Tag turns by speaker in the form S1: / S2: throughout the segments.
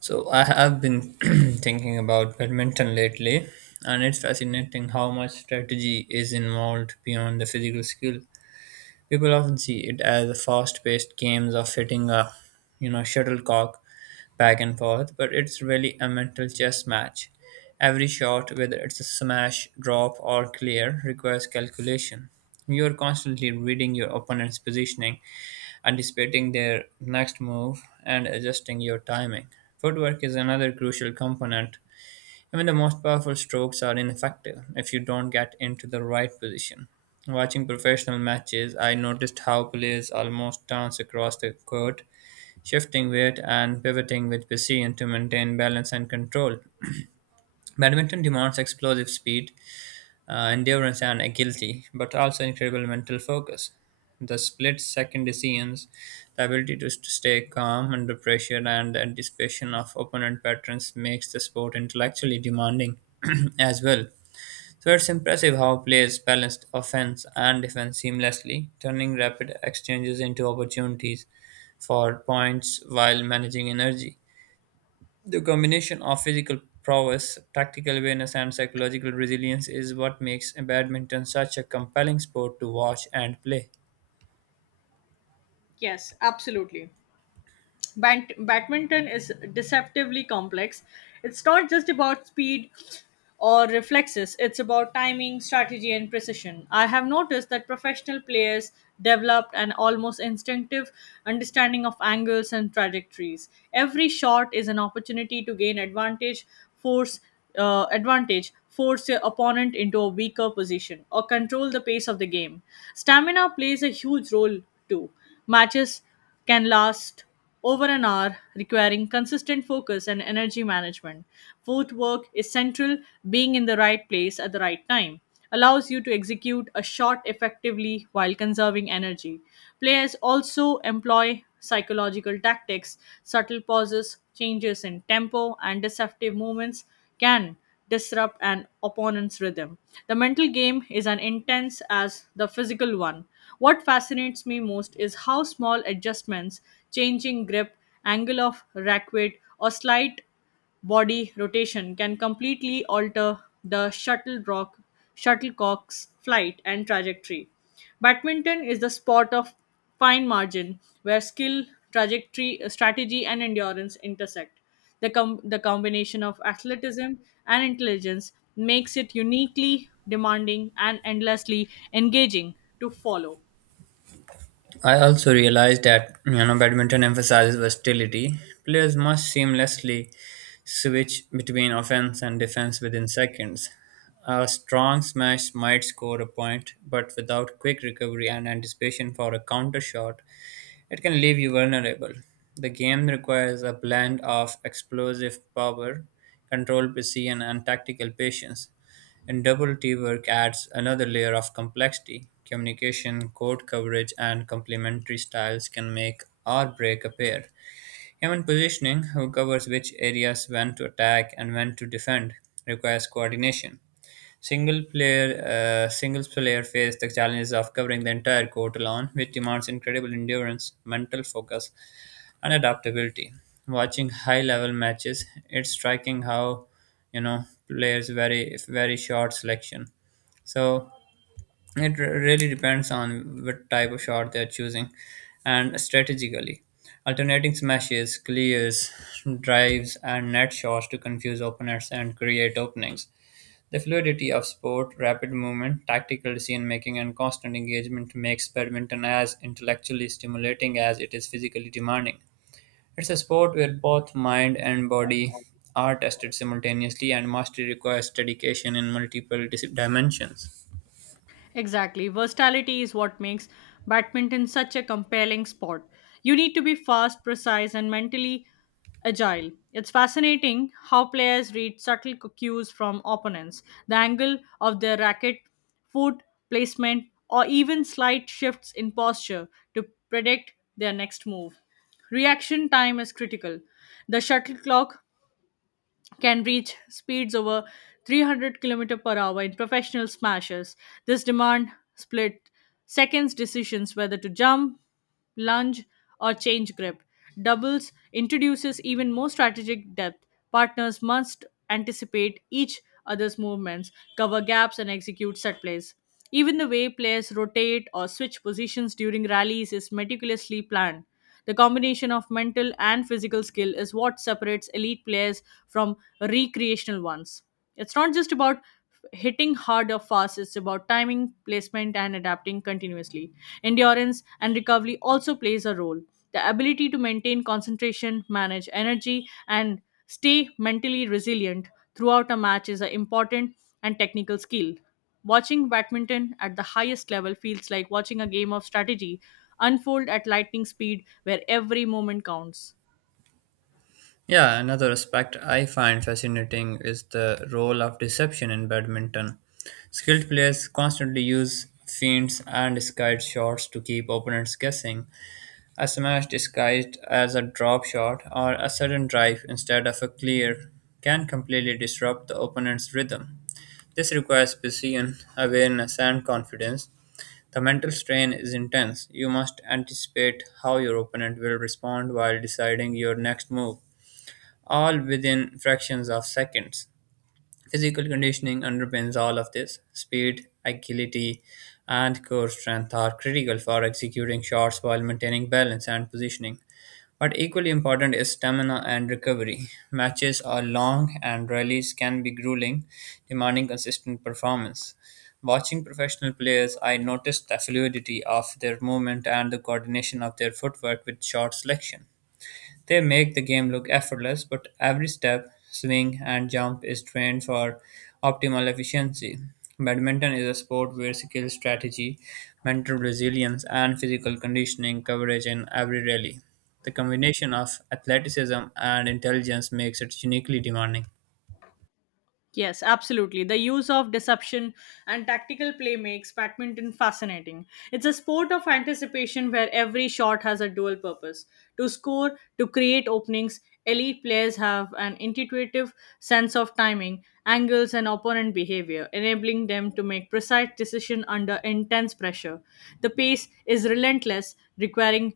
S1: So I have been thinking about badminton lately, and it's fascinating how much strategy is involved beyond the physical skill. People often see it as a fast-paced games of hitting a, shuttlecock back and forth, but it's really a mental chess match. Every shot, whether it's a smash, drop, or clear, requires calculation. You are constantly reading your opponent's positioning anticipating their next move, and adjusting your timing. Footwork is another crucial component. Even the most powerful strokes are ineffective if you don't get into the right position. Watching professional matches, I noticed how players almost dance across the court, shifting weight and pivoting with precision to maintain balance and control. Badminton demands explosive speed, endurance, and agility, but also incredible mental focus. The split second decisions, the ability to stay calm under pressure, and the anticipation of opponent patterns makes the sport intellectually demanding as well. So it's impressive how players balanced offense and defense seamlessly, turning rapid exchanges into opportunities for points while managing energy. The combination of physical prowess, tactical awareness, and psychological resilience is what makes badminton such a compelling sport to watch and play.
S2: Yes, absolutely. Badminton is deceptively complex. It's not just about speed or reflexes, it's about timing, strategy, and precision. I have noticed that professional players developed an almost instinctive understanding of angles and trajectories. Every shot is an opportunity to gain advantage, force force your opponent into a weaker position, or control the pace of the game. Stamina plays a huge role too. Matches can last over an hour, requiring consistent focus and energy management. Footwork is central, being in the right place at the right time allows you to execute a shot effectively while conserving energy. Players also employ psychological tactics, subtle pauses, changes in tempo, and deceptive movements can disrupt an opponent's rhythm. The mental game is as intense as the physical one. What fascinates me most is how small adjustments, changing grip, angle of rack weight, or slight body rotation can completely alter the shuttlecock's flight and trajectory. Badminton is the sport of fine margin where skill, strategy, and endurance intersect. The combination of athleticism and intelligence makes it uniquely demanding and endlessly engaging to follow.
S1: I also realized that badminton emphasizes versatility. Players must seamlessly switch between offense and defense within seconds. A strong smash might score a point, but without quick recovery and anticipation for a counter shot, it can leave you vulnerable. The game requires a blend of explosive power, control precision, and tactical patience. And double T work adds another layer of complexity. Communication, code coverage, and complementary styles can make or break a pair. Human positioning, who covers which areas when to attack and when to defend, requires coordination. Singles player face the challenges of covering the entire court alone, which demands incredible endurance, mental focus, and adaptability. Watching high-level matches, it's striking how players vary very short selection. So it really depends on what type of shot they're choosing, and strategically, alternating smashes, clears, drives, and net shots to confuse opponents and create openings. The fluidity of sport, rapid movement, tactical decision-making, and constant engagement makes badminton as intellectually stimulating as it is physically demanding. It's a sport where both mind and body are tested simultaneously, and mastery requires dedication in multiple dimensions.
S2: Exactly. Versatility is what makes badminton such a compelling sport. You need to be fast, precise, and mentally agile. It's fascinating how players read subtle cues from opponents, the angle of their racket, foot placement, or even slight shifts in posture to predict their next move. Reaction time is critical. The shuttle clock can reach speeds over 300 km per hour in professional smashers. This demand split seconds decisions whether to jump, lunge, or change grip. Doubles introduces even more strategic depth. Partners must anticipate each other's movements, cover gaps, and execute set plays. Even the way players rotate or switch positions during rallies is meticulously planned. The combination of mental and physical skill is what separates elite players from recreational ones. It's not just about hitting hard or fast, it's about timing, placement, and adapting continuously. Endurance and recovery also plays a role. The ability to maintain concentration, manage energy, and stay mentally resilient throughout a match is an important and technical skill. Watching badminton at the highest level feels like watching a game of strategy unfold at lightning speed where every moment counts.
S1: Yeah, another aspect I find fascinating is the role of deception in badminton. Skilled players constantly use feints and disguised shots to keep opponents guessing. A smash disguised as a drop shot or a sudden drive instead of a clear can completely disrupt the opponent's rhythm. This requires precision, awareness, and confidence. The mental strain is intense. You must anticipate how your opponent will respond while deciding your next move, all within fractions of seconds. Physical conditioning underpins all of this. Speed, agility, and core strength are critical for executing shots while maintaining balance and positioning. But equally important is stamina and recovery. Matches are long and rallies can be grueling, demanding consistent performance. Watching professional players, I noticed the fluidity of their movement and the coordination of their footwork with shot selection. They make the game look effortless, but every step, swing, and jump is trained for optimal efficiency. Badminton is a sport where skill, strategy, mental resilience, and physical conditioning coverage in every rally. The combination of athleticism and intelligence makes it uniquely demanding.
S2: Yes, absolutely. The use of deception and tactical play makes badminton fascinating. It's a sport of anticipation where every shot has a dual purpose to score, to create openings. Elite players have an intuitive sense of timing, angles, and opponent behavior, enabling them to make precise decisions under intense pressure. The pace is relentless, requiring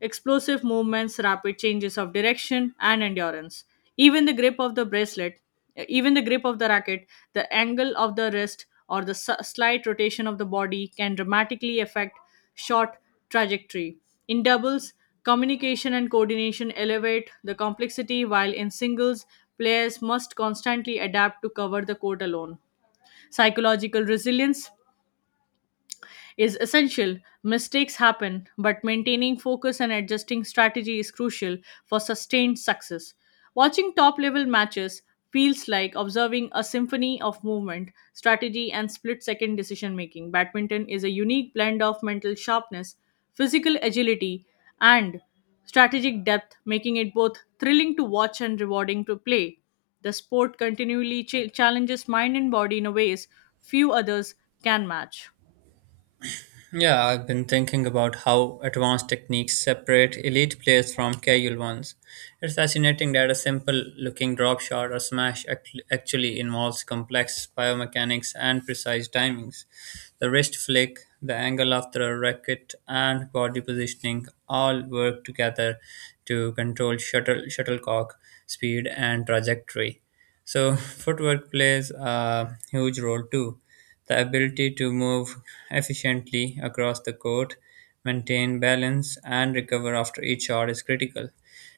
S2: explosive movements, rapid changes of direction, and endurance. Even the grip of the bracelet, even the grip of the racket, the angle of the wrist, or the slight rotation of the body can dramatically affect shot trajectory. In doubles, communication and coordination elevate the complexity, while in singles, players must constantly adapt to cover the court alone. Psychological resilience is essential. Mistakes happen, but maintaining focus and adjusting strategy is crucial for sustained success. Watching top level matches feels like observing a symphony of movement, strategy, and split second decision making. Badminton is a unique blend of mental sharpness, physical agility, and strategic depth, making it both thrilling to watch and rewarding to play. The sport continually challenges mind and body in a ways few others can match.
S1: Yeah, I've been thinking about how advanced techniques separate elite players from casual ones. It's fascinating that a simple looking drop shot or smash actually involves complex biomechanics and precise timings. The wrist flick, the angle of the racket, and body positioning all work together to control shuttlecock speed and trajectory. So, footwork plays a huge role too. The ability to move efficiently across the court, maintain balance, and recover after each shot is critical.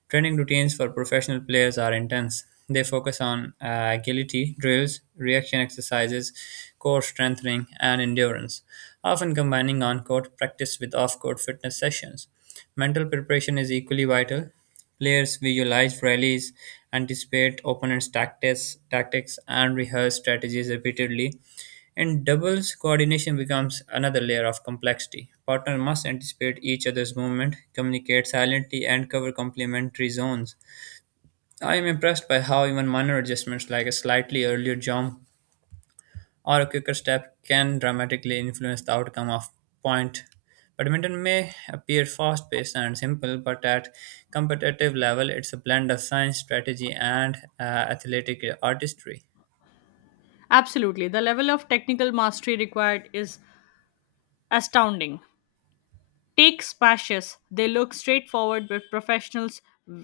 S1: Training routines for professional players are intense. They focus on agility, drills, reaction exercises, core strengthening, and endurance, often combining on court practice with off court fitness sessions. Mental preparation is equally vital. Players visualize rallies, anticipate tactics and rehearse strategies repeatedly. In doubles, coordination becomes another layer of complexity. Partners must anticipate each other's movement, communicate silently, and cover complementary zones. I am impressed by how even minor adjustments like a slightly earlier jump or a quicker step can dramatically influence the outcome of point. Badminton may appear fast paced and simple, but at competitive level, it's a blend of science, strategy, and athletic artistry.
S2: Absolutely. The level of technical mastery required is astounding. Take splashes. They look straightforward, but professionals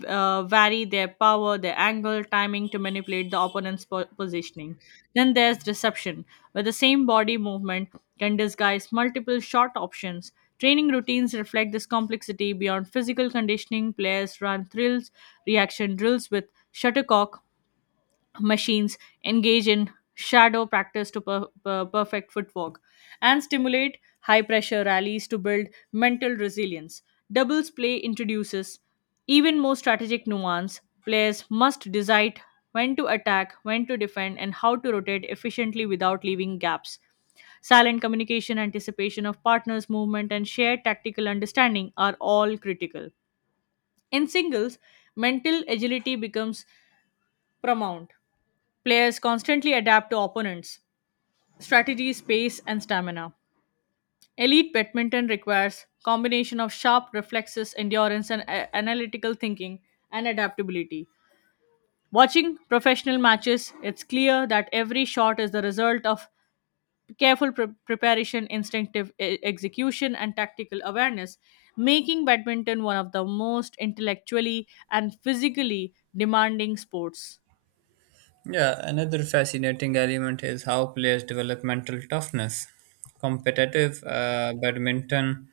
S2: vary their power, their angle, timing to manipulate the opponent's positioning. Then there's reception, where the same body movement can disguise multiple shot options. Training routines reflect this complexity beyond physical conditioning. Players run thrills, reaction drills with shuttlecock machines engage in shadow practice to perfect footwork and stimulate high pressure rallies to build mental resilience. Doubles play introduces even more strategic nuance. Players must decide when to attack, when to defend, and how to rotate efficiently without leaving gaps. Silent communication, anticipation of partners' movement, and shared tactical understanding are all critical. In singles, mental agility becomes paramount. Players constantly adapt to opponents, strategy, pace, and stamina. Elite badminton requires combination of sharp reflexes, endurance, and analytical thinking and adaptability. Watching professional matches, it's clear that every shot is the result of careful preparation, instinctive execution, and tactical awareness, making badminton one of the most intellectually and physically demanding sports.
S1: Yeah, another fascinating element is how players develop mental toughness. Competitive badminton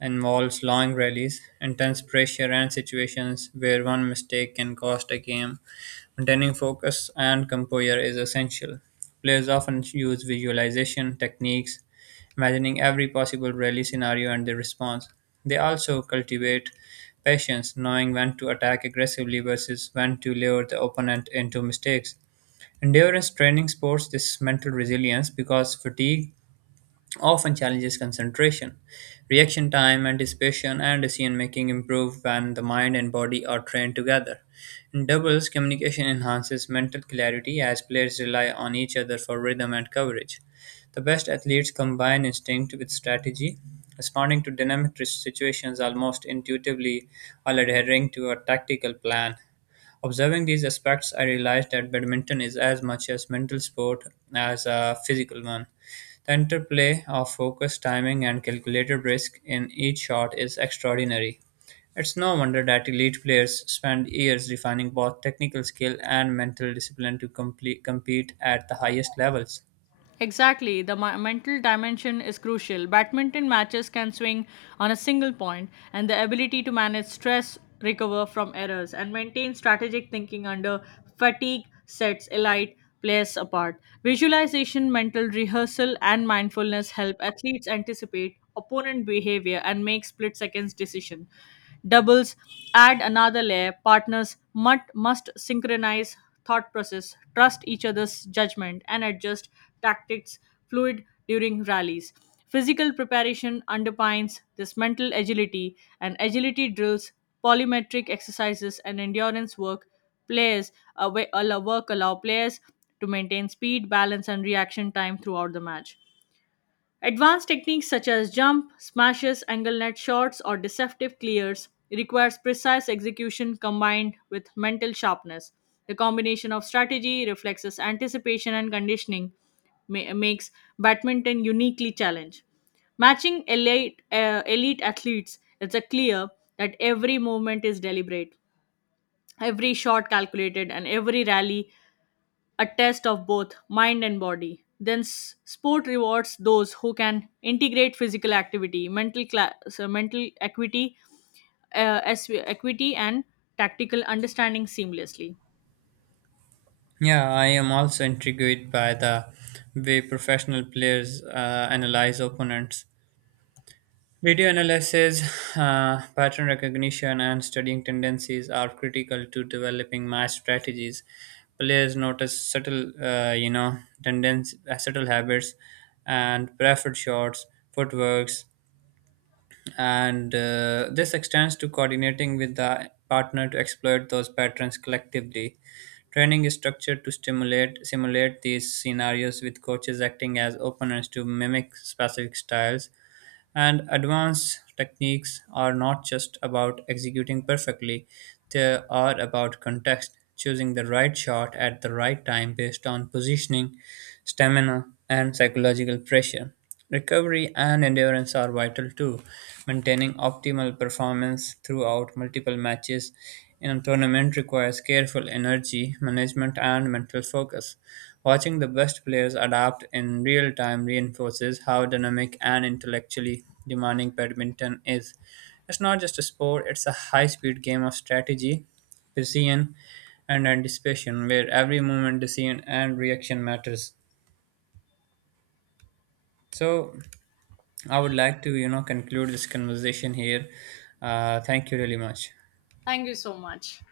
S1: involves long rallies, intense pressure, and situations where one mistake can cost a game. Maintaining focus and composure is essential. Players often use visualization techniques, imagining every possible rally scenario and their response. They also cultivate patience, knowing when to attack aggressively versus when to lure the opponent into mistakes. Endurance training supports this mental resilience because fatigue often challenges concentration. Reaction time, anticipation, and decision making improve when the mind and body are trained together. In doubles, communication enhances mental clarity as players rely on each other for rhythm and coverage. The best athletes combine instinct with strategy, responding to dynamic situations almost intuitively while adhering to a tactical plan. Observing these aspects, I realized that badminton is as much a mental sport as a physical one. The interplay of focus, timing, and calculated risk in each shot is extraordinary. It's no wonder that elite players spend years refining both technical skill and mental discipline to compete at the highest levels.
S2: Exactly, the mental dimension is crucial. Badminton matches can swing on a single point, and the ability to manage stress, recover from errors, and maintain strategic thinking under fatigue sets elite players apart. Visualization, mental rehearsal, and mindfulness help athletes anticipate opponent behavior and make split seconds decision doubles add another layer partners must synchronize thought process trust each other's judgment and adjust tactics fluid during rallies physical preparation underpins this mental agility and agility drills polymetric exercises and endurance work players allow players to maintain speed balance and reaction time throughout the match. Advanced techniques such as jump, smashes, angle net shots, or deceptive clears requires precise execution combined with mental sharpness. The combination of strategy, reflexes, anticipation, and conditioning makes badminton uniquely challenged. Elite athletes, it's a clear that every movement is deliberate, every shot calculated, and every rally a test of both mind and body. Then sport rewards those who can integrate physical activity, mental cla- so mental equity, as equity and tactical understanding seamlessly.
S1: Yeah, I am also intrigued by the way professional players analyze opponents. Video analysis, pattern recognition, and studying tendencies are critical to developing match strategies. Players notice subtle, you know, tendencies, subtle habits, and preferred shots, footworks, and this extends to coordinating with the partner to exploit those patterns collectively. Training is structured to stimulate simulate these scenarios with coaches acting as openers to mimic specific styles and advanced techniques are not just about executing perfectly, they are about context, choosing the right shot at the right time based on positioning, stamina, and psychological pressure. Recovery and endurance are vital too. Maintaining optimal performance throughout multiple matches in a tournament requires careful energy management and mental focus. Watching the best players adapt in real time reinforces how dynamic and intellectually demanding badminton is. It's not just a sport, it's a high speed game of strategy, precision, and anticipation where every movement, decision, and reaction matters. So, I would like to, conclude this conversation here. Thank you really much.
S2: Thank you so much.